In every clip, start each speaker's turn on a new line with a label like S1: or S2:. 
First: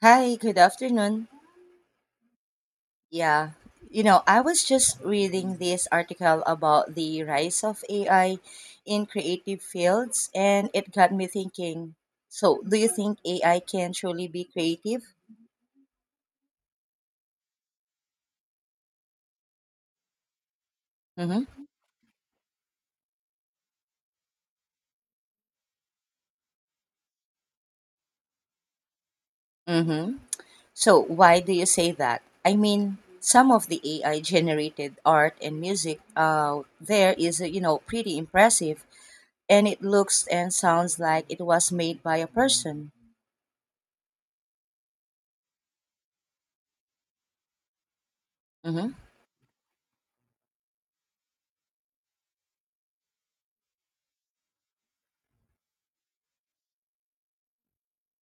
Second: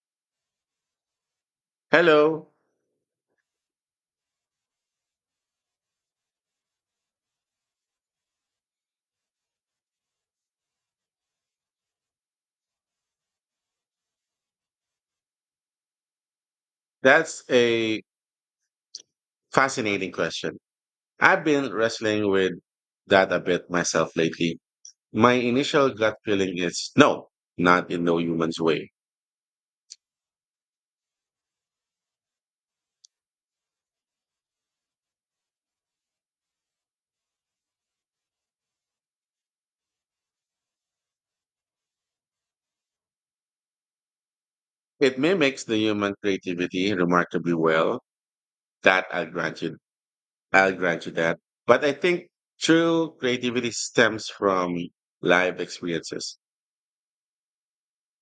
S1: Hi, good afternoon.
S2: Hello.
S1: Yeah, I was just reading this article about the rise of AI in creative fields, and it got me thinking. So, do you think AI can truly be creative?
S2: That's a fascinating question. I've
S1: Mm-hmm.
S2: been wrestling with that a bit myself lately. My initial gut feeling is no, not in no human's way.
S1: Mm-hmm. So, why do you say that? I mean, some of the AI generated art and music out there is, pretty impressive, and it looks and sounds like it was made by a person.
S2: It mimics the human creativity remarkably well.
S1: Mm-hmm.
S2: That I'll grant you. I'll grant you that. But I think true creativity stems from live experiences,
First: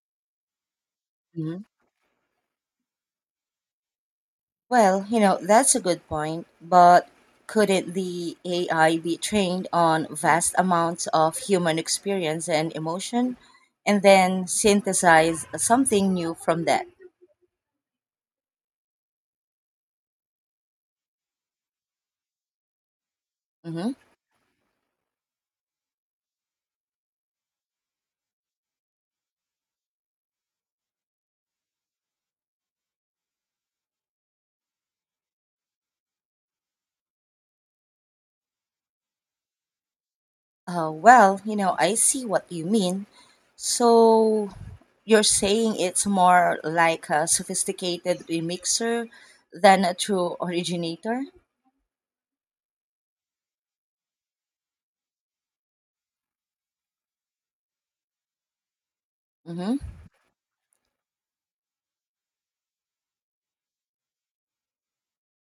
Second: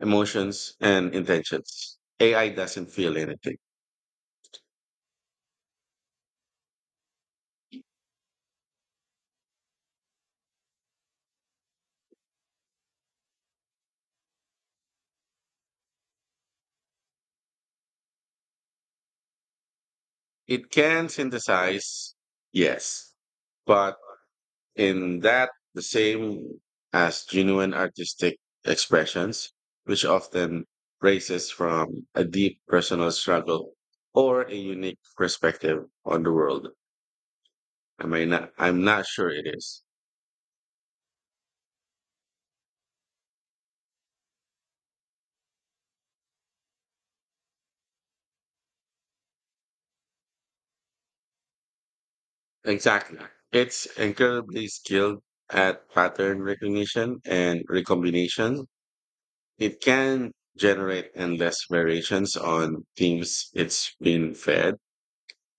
S2: emotions, and
S1: Mm-hmm.
S2: intentions. AI doesn't feel anything.
S1: Well, that's a good point, but couldn't the AI be trained on vast amounts of human experience and emotion and then synthesize something new from that?
S2: It can synthesize, yes,
S1: Hmm.
S2: but in that the same as genuine artistic expressions, which often raises from a deep personal struggle or a unique perspective on the world. I mean, I'm not sure it is.
S1: Well, I see what you mean. So you're saying it's more like a sophisticated remixer than a true originator?
S2: Exactly. It's incredibly skilled at pattern recognition and recombination. It
S1: Mm-hmm.
S2: can generate endless variations on themes it's been fed,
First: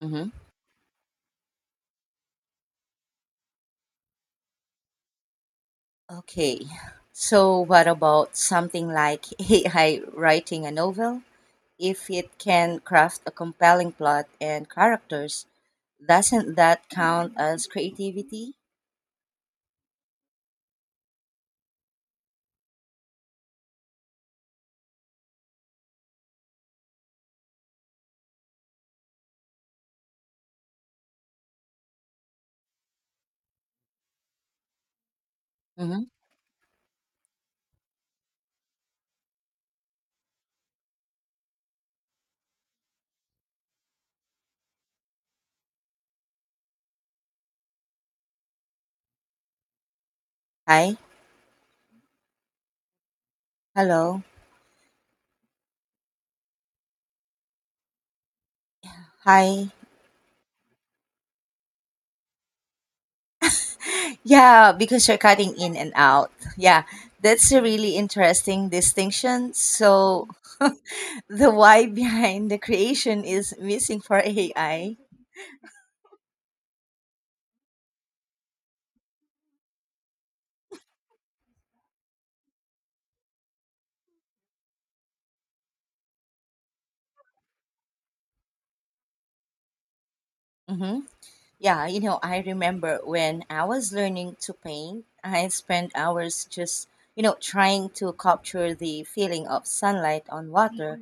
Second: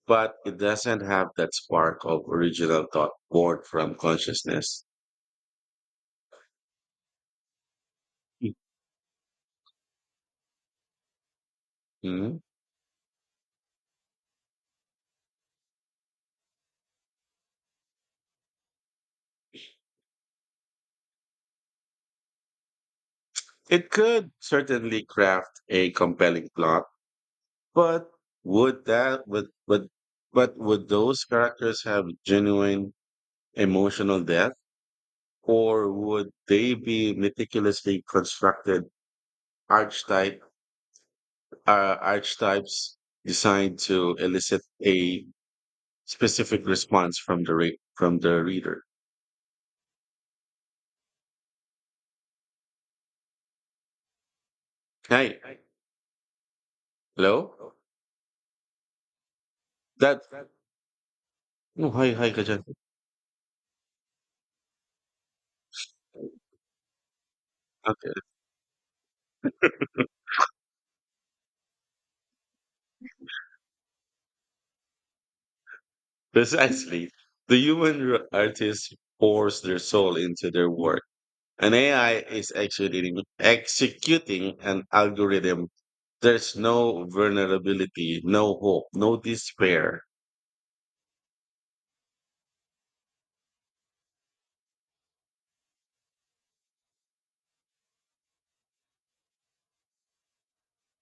S1: Mm-hmm.
S2: but it doesn't have that spark of original thought born from consciousness.
S1: Okay, so what about something like AI writing a novel? If it
S2: Mhm.
S1: can craft a compelling plot and characters, doesn't that count as creativity?
S2: It could certainly craft a compelling plot, but would that would but would those characters have genuine emotional depth, or
S1: Mm-hmm.
S2: would they be meticulously constructed archetype archetypes designed to elicit a specific response from the from the reader?
S1: Hi, hello,
S2: Hi, hello.
S1: hi.
S2: That no, hi, hi, Kajan.
S1: Yeah, because you're cutting in and out. Yeah, that's a really
S2: Okay,
S1: interesting distinction. So the why behind the creation is missing for AI.
S2: precisely. The artists pours their soul into their work. An AI is executing an algorithm. There's no vulnerability, no hope, no despair.
S1: Mhm. Yeah, I remember when I was learning to paint, I spent hours just, trying to capture the feeling of sunlight on water.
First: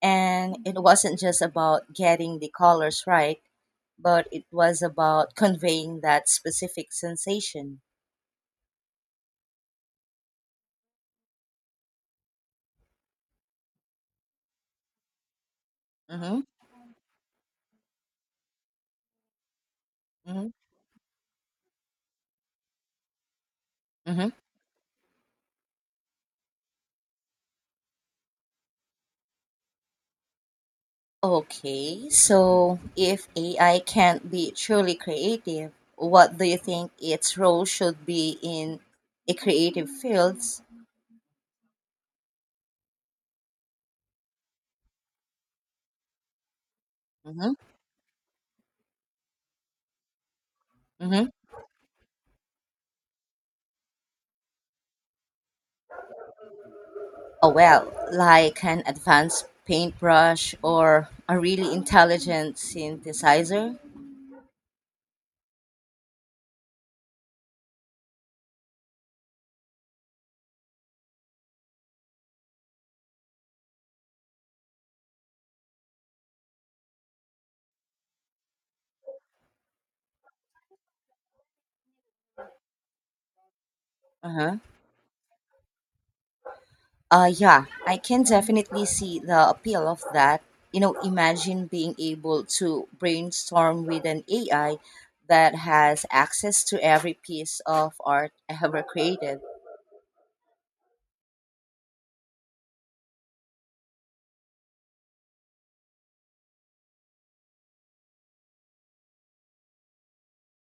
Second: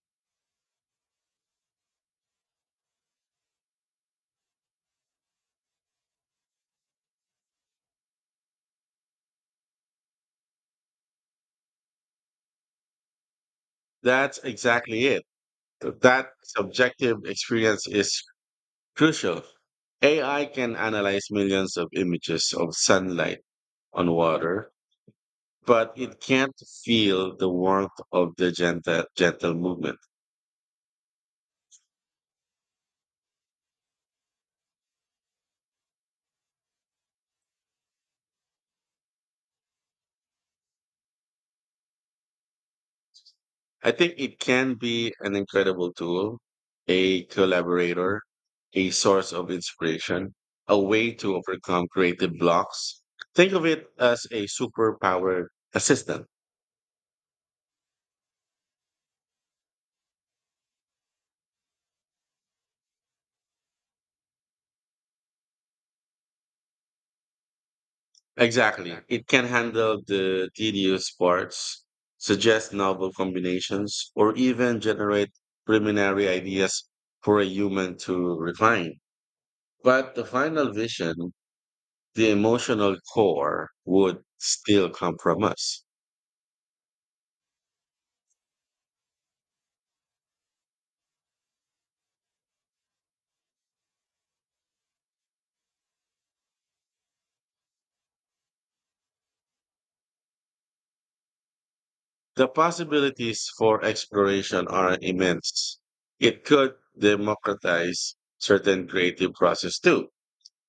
S1: And it wasn't just about getting the colors right, but it was about conveying that specific sensation.
S2: That's exactly it. That
S1: Mm-hmm.
S2: subjective experience is crucial.
S1: Mm-hmm.
S2: AI can analyze millions of images of sunlight on
S1: Mm-hmm.
S2: water, but it can't feel the warmth of the gentle movement.
S1: Okay, so if AI can't be truly creative, what do you think its role should be in a creative fields?
S2: I think it can be an incredible tool, a
S1: Mm-hmm.
S2: collaborator, a source of inspiration, a way
S1: Mm-hmm.
S2: to overcome creative blocks. Think of it as a superpowered assistant.
S1: Oh, well, like an advanced paintbrush or a really intelligent synthesizer.
S2: Exactly. It can handle the tedious parts, suggest novel combinations, or even generate preliminary ideas for a human to refine. But the final vision, the emotional core, would
S1: Uh-huh.
S2: still come from us.
S1: Yeah, I can definitely see the appeal of that. Imagine being able to brainstorm with an AI that has access to every piece of art ever created.
S2: The possibilities for exploration are immense. It could democratize certain creative process too,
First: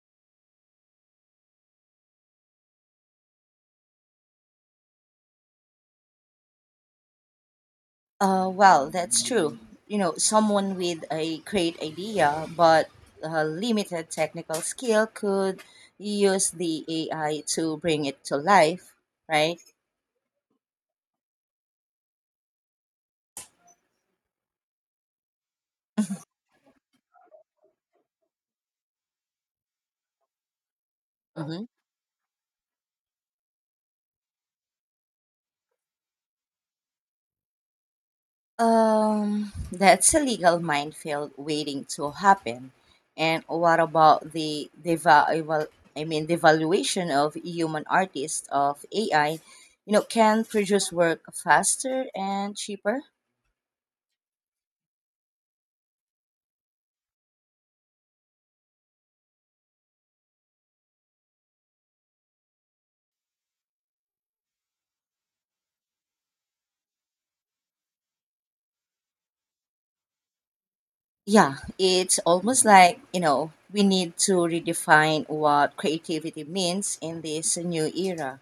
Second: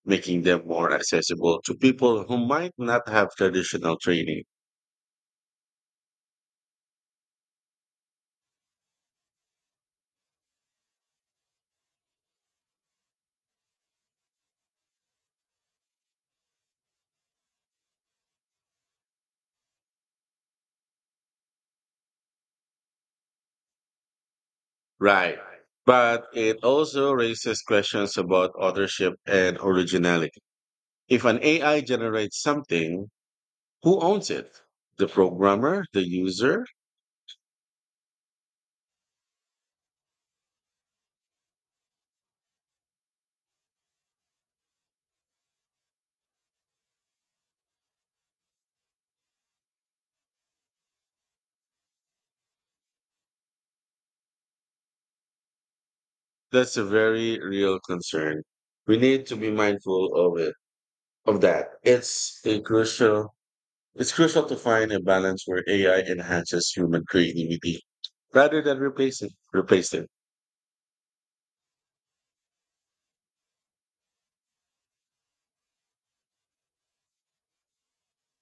S2: making them more accessible to people who might not have traditional training.
S1: Well, that's true. Someone with a great idea but limited technical skill could use the AI to bring it to life, right?
S2: Right. But it also raises questions about authorship and originality. If an
S1: Hmm.
S2: AI generates something, who owns it? The programmer, the user?
S1: That's a legal minefield waiting to happen. And what about the devaluation? I mean, devaluation of human artists of AI, can produce work faster and cheaper.
S2: That's a very real concern. We need to be mindful of it, of that. It's crucial to find a balance where AI enhances human creativity rather than replacing replace it.
S1: Yeah, it's almost like, we need to redefine what creativity means in this new era.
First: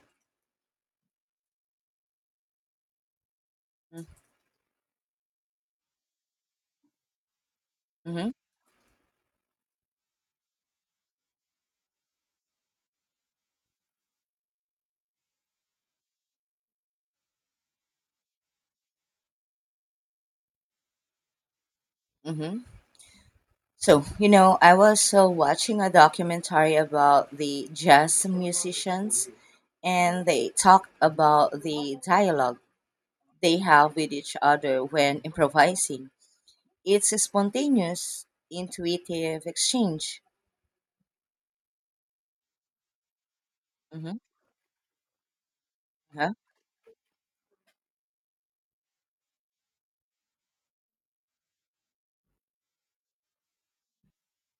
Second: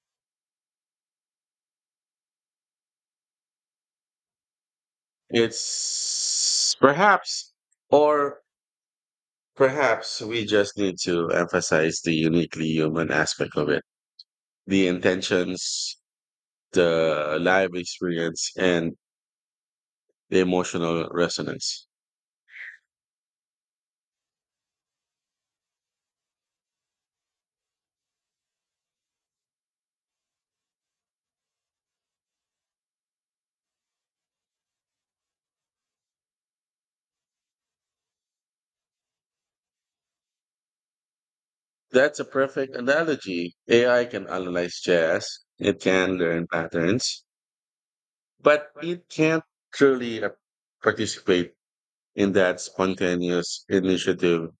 S2: It's perhaps
S1: Mm-hmm,
S2: or Perhaps we just need to emphasize the uniquely human aspect of it, the intentions, the live experience, and the emotional resonance.
S1: mm-hmm. So, I was watching a documentary about the jazz musicians, and they talked about the dialogue they have with each other when improvising. It's a spontaneous, intuitive exchange.
S2: That's a perfect analogy. AI
S1: Mm-hmm.
S2: can analyze jazz, it can learn patterns, but it can't truly participate in that spontaneous initiative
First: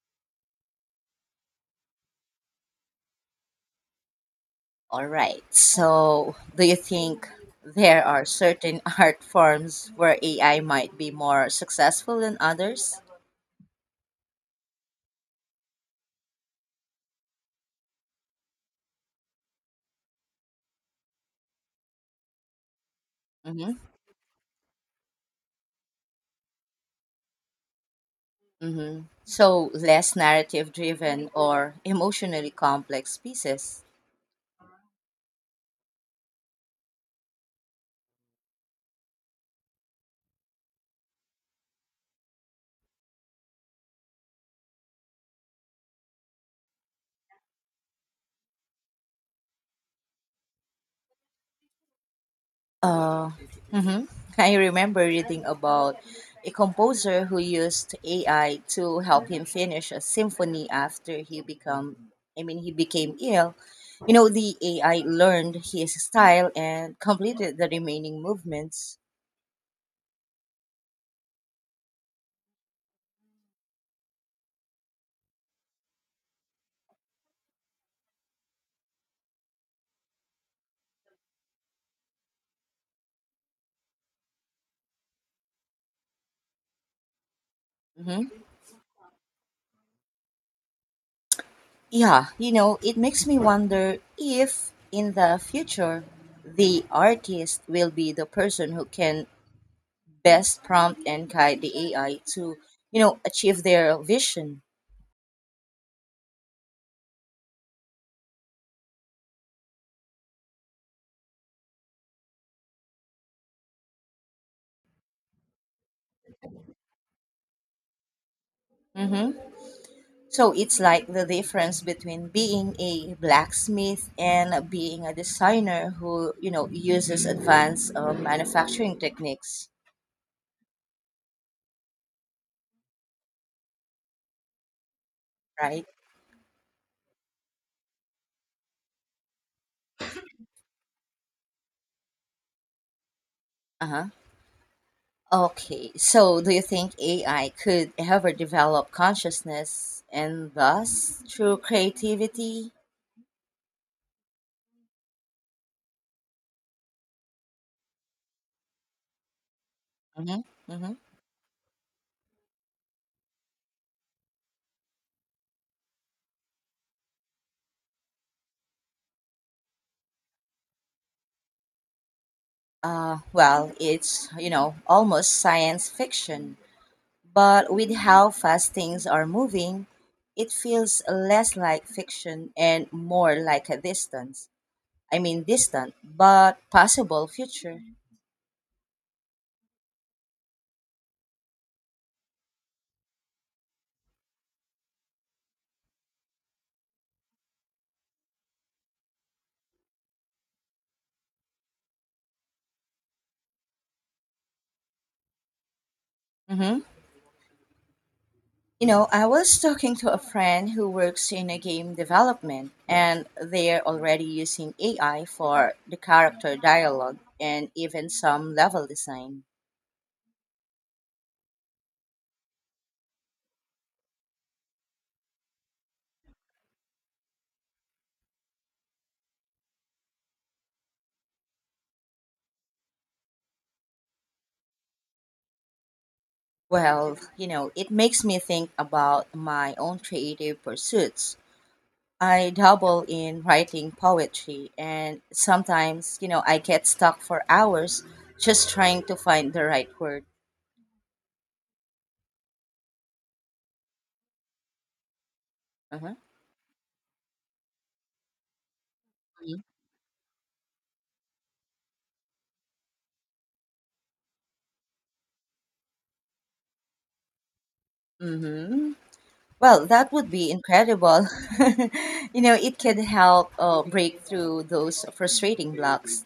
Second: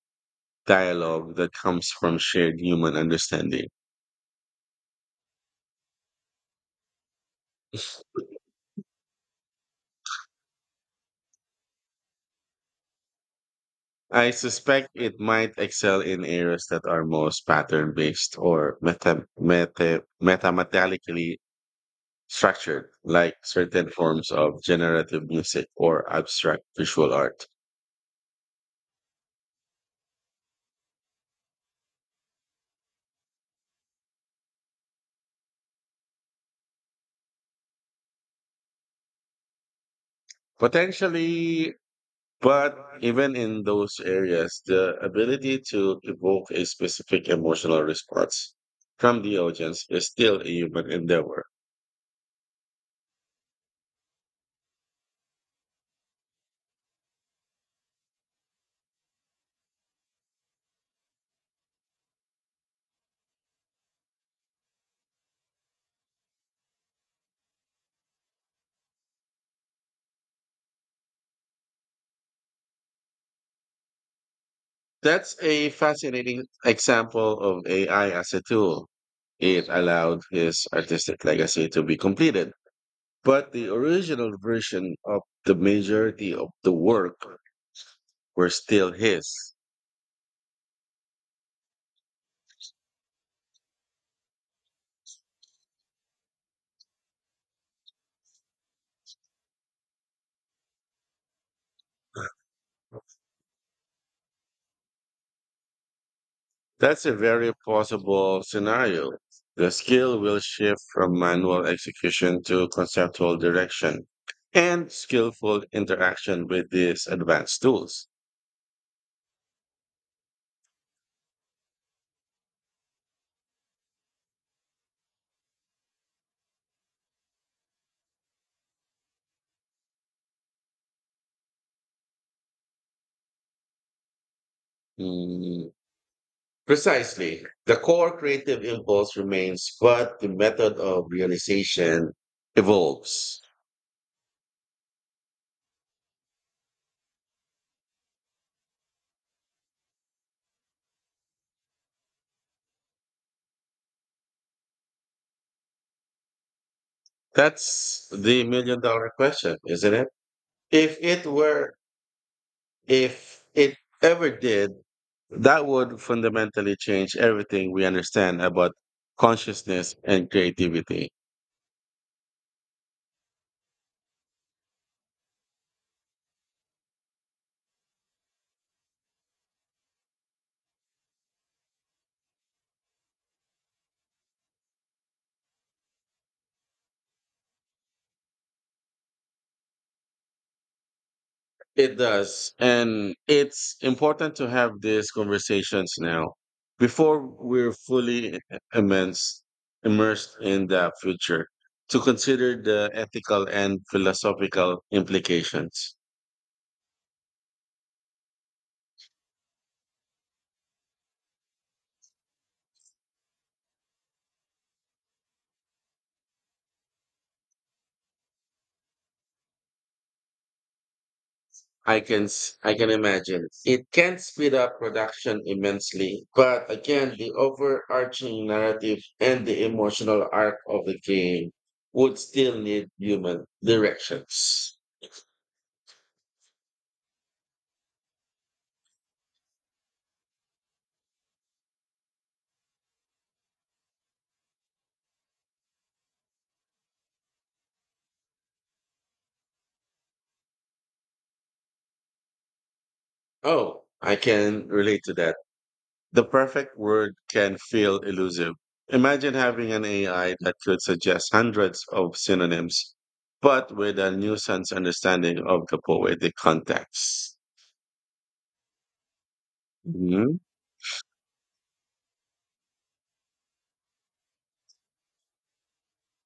S2: dialogue that comes from shared human understanding.
S1: All right. So, do you think there are certain art forms where AI might be more successful than others?
S2: I suspect it might excel in areas that are most pattern based or mathematically structured, like
S1: Mm-hmm.
S2: certain forms of generative music or abstract visual art.
S1: Mm-hmm. So, less narrative driven or emotionally complex pieces?
S2: Potentially, but even in those areas, the ability to evoke a specific emotional response from the audience is still a human endeavor.
S1: Uh, mhm. I remember reading about a composer who used AI to help him finish a symphony after he become I mean he became ill. The AI learned his style and completed the remaining movements.
S2: That's a fascinating example of AI as a tool. It allowed his artistic legacy to be completed, but the original version of the majority of the work
S1: Hmm.
S2: were still his.
S1: Yeah, it makes me wonder if in the future the artist will be the person who can best prompt and guide the AI to, achieve their vision.
S2: That's a very plausible scenario. The skill will shift from manual execution to conceptual direction and skillful interaction with these advanced tools.
S1: Hmm. So it's like the difference between being a blacksmith and being a designer who, uses advanced manufacturing techniques,
S2: Mm,
S1: right?
S2: precisely. The core creative impulse remains, but the method of realization evolves.
S1: Uh-huh. Okay. So do you think AI could ever develop consciousness and thus true creativity?
S2: That's the million dollar question, isn't it?
S1: Mm-hmm. Mm-hmm.
S2: If it were, if it ever did, that would fundamentally change everything we understand about consciousness and creativity.
S1: Well, it's, almost science fiction. But with how fast things are moving, it feels less like fiction and more like a distant, but possible future.
S2: It does. And it's important to have these conversations now before we're fully immense, immersed in the future to consider the ethical and philosophical implications.
S1: Hmm. I was talking to a friend who works in a game development, and they're already using AI for the character dialogue and even some level design.
S2: I can imagine it can speed up production immensely, but again, the overarching narrative and the emotional arc of the game would still need human directions.
S1: Well, it makes me think about my own creative pursuits. I dabble in writing poetry, and sometimes, I get stuck for hours just trying to find the right word.
S2: Oh, I can relate to that.
S1: Uh-huh.
S2: The perfect word can feel elusive. Imagine
S1: Mhm.
S2: having an AI that could suggest hundreds of synonyms, but with a nuanced understanding of the poetic context.
S1: Mm-hmm. Well, that would
S2: Mhm.
S1: be incredible. It can help break through those frustrating blocks,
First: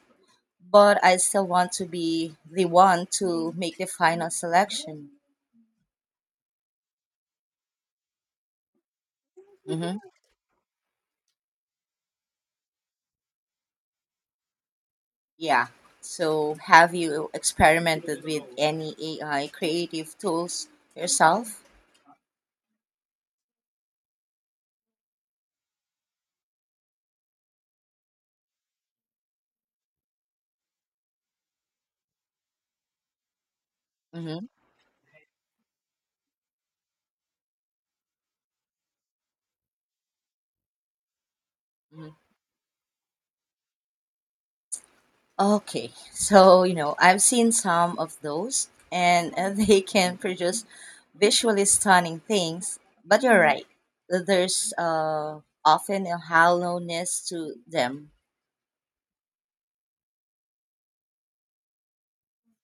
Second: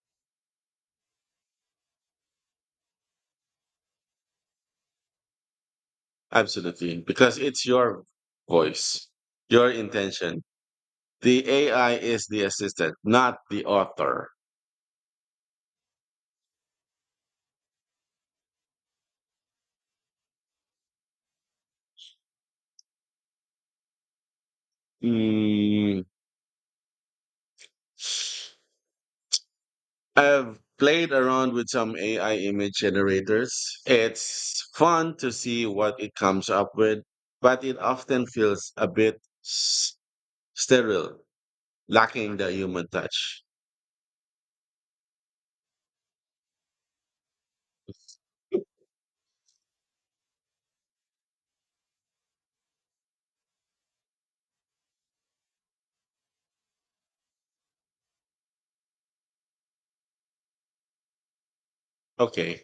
S1: but I still want to be the one to make the final selection.
S2: Absolutely. Because it's your voice, your
S1: Mm-hmm.
S2: intention. The AI is the assistant, not the author.
S1: Yeah. So, have you experimented with any AI creative tools yourself?
S2: Mm, I've played around with some AI image generators.
S1: Mm-hmm.
S2: It's fun to see what it comes up with, but it often feels a bit s- sterile,
S1: Mm-hmm.
S2: lacking the human touch.
S1: Okay, so I've seen some of those, and they can produce visually stunning things. But you're right, there's often a hollowness to them.
S2: Okay.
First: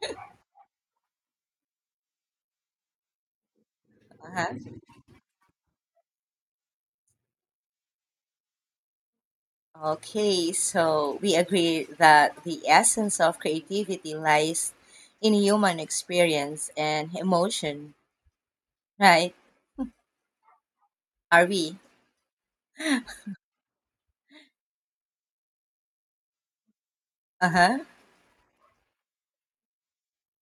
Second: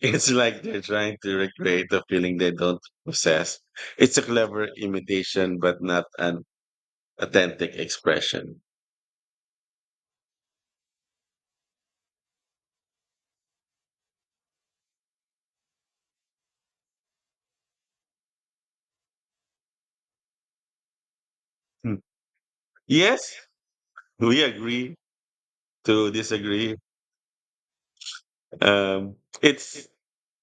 S2: It's like they're trying to recreate a feeling they don't possess. It's a
S1: Uh-huh.
S2: clever imitation, but not an authentic expression.
S1: Okay, so we agree that the essence of creativity lies in human experience and emotion, right? Are we?
S2: Hmm. Yes, we agree to disagree.
S1: Uh huh.
S2: Um, it's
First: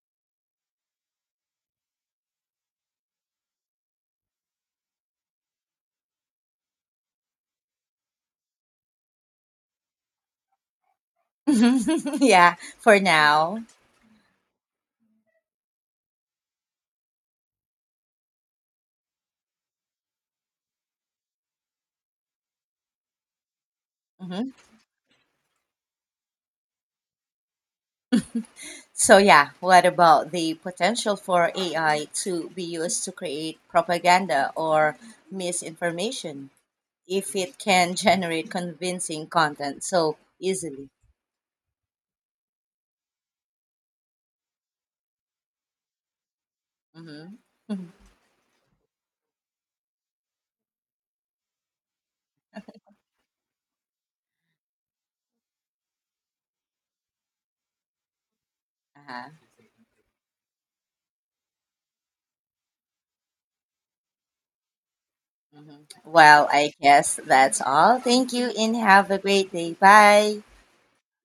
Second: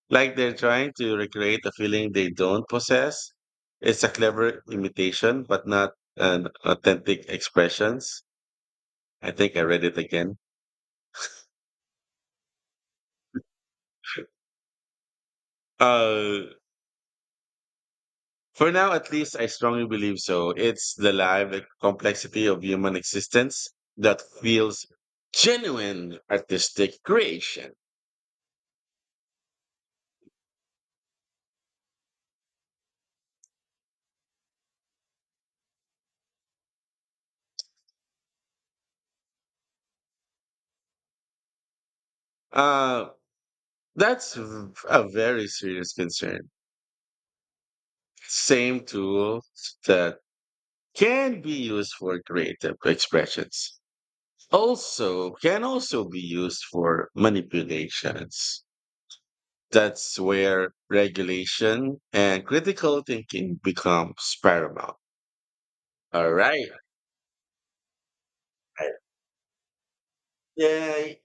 S2: like they're trying to recreate a feeling they don't possess. It's a clever imitation, but not an authentic expressions. I think I read it again.
S1: yeah, for now.
S2: Uh, For now, at least, I strongly believe so. It's the live complexity of human existence that
S1: Mm-hmm.
S2: feels genuine artistic creation.
S1: So yeah, what about the potential for AI to be used to create propaganda or misinformation if it can generate convincing content so easily?
S2: Uh, a very serious concern.
S1: Hmm.
S2: Same tools that can be used for creative expressions also can also be used for manipulations.
S1: Uh-huh.
S2: That's where regulation and critical thinking becomes paramount. All
S1: Well,
S2: right.
S1: I guess that's all. Thank you and have a great day. Bye.
S2: 耶！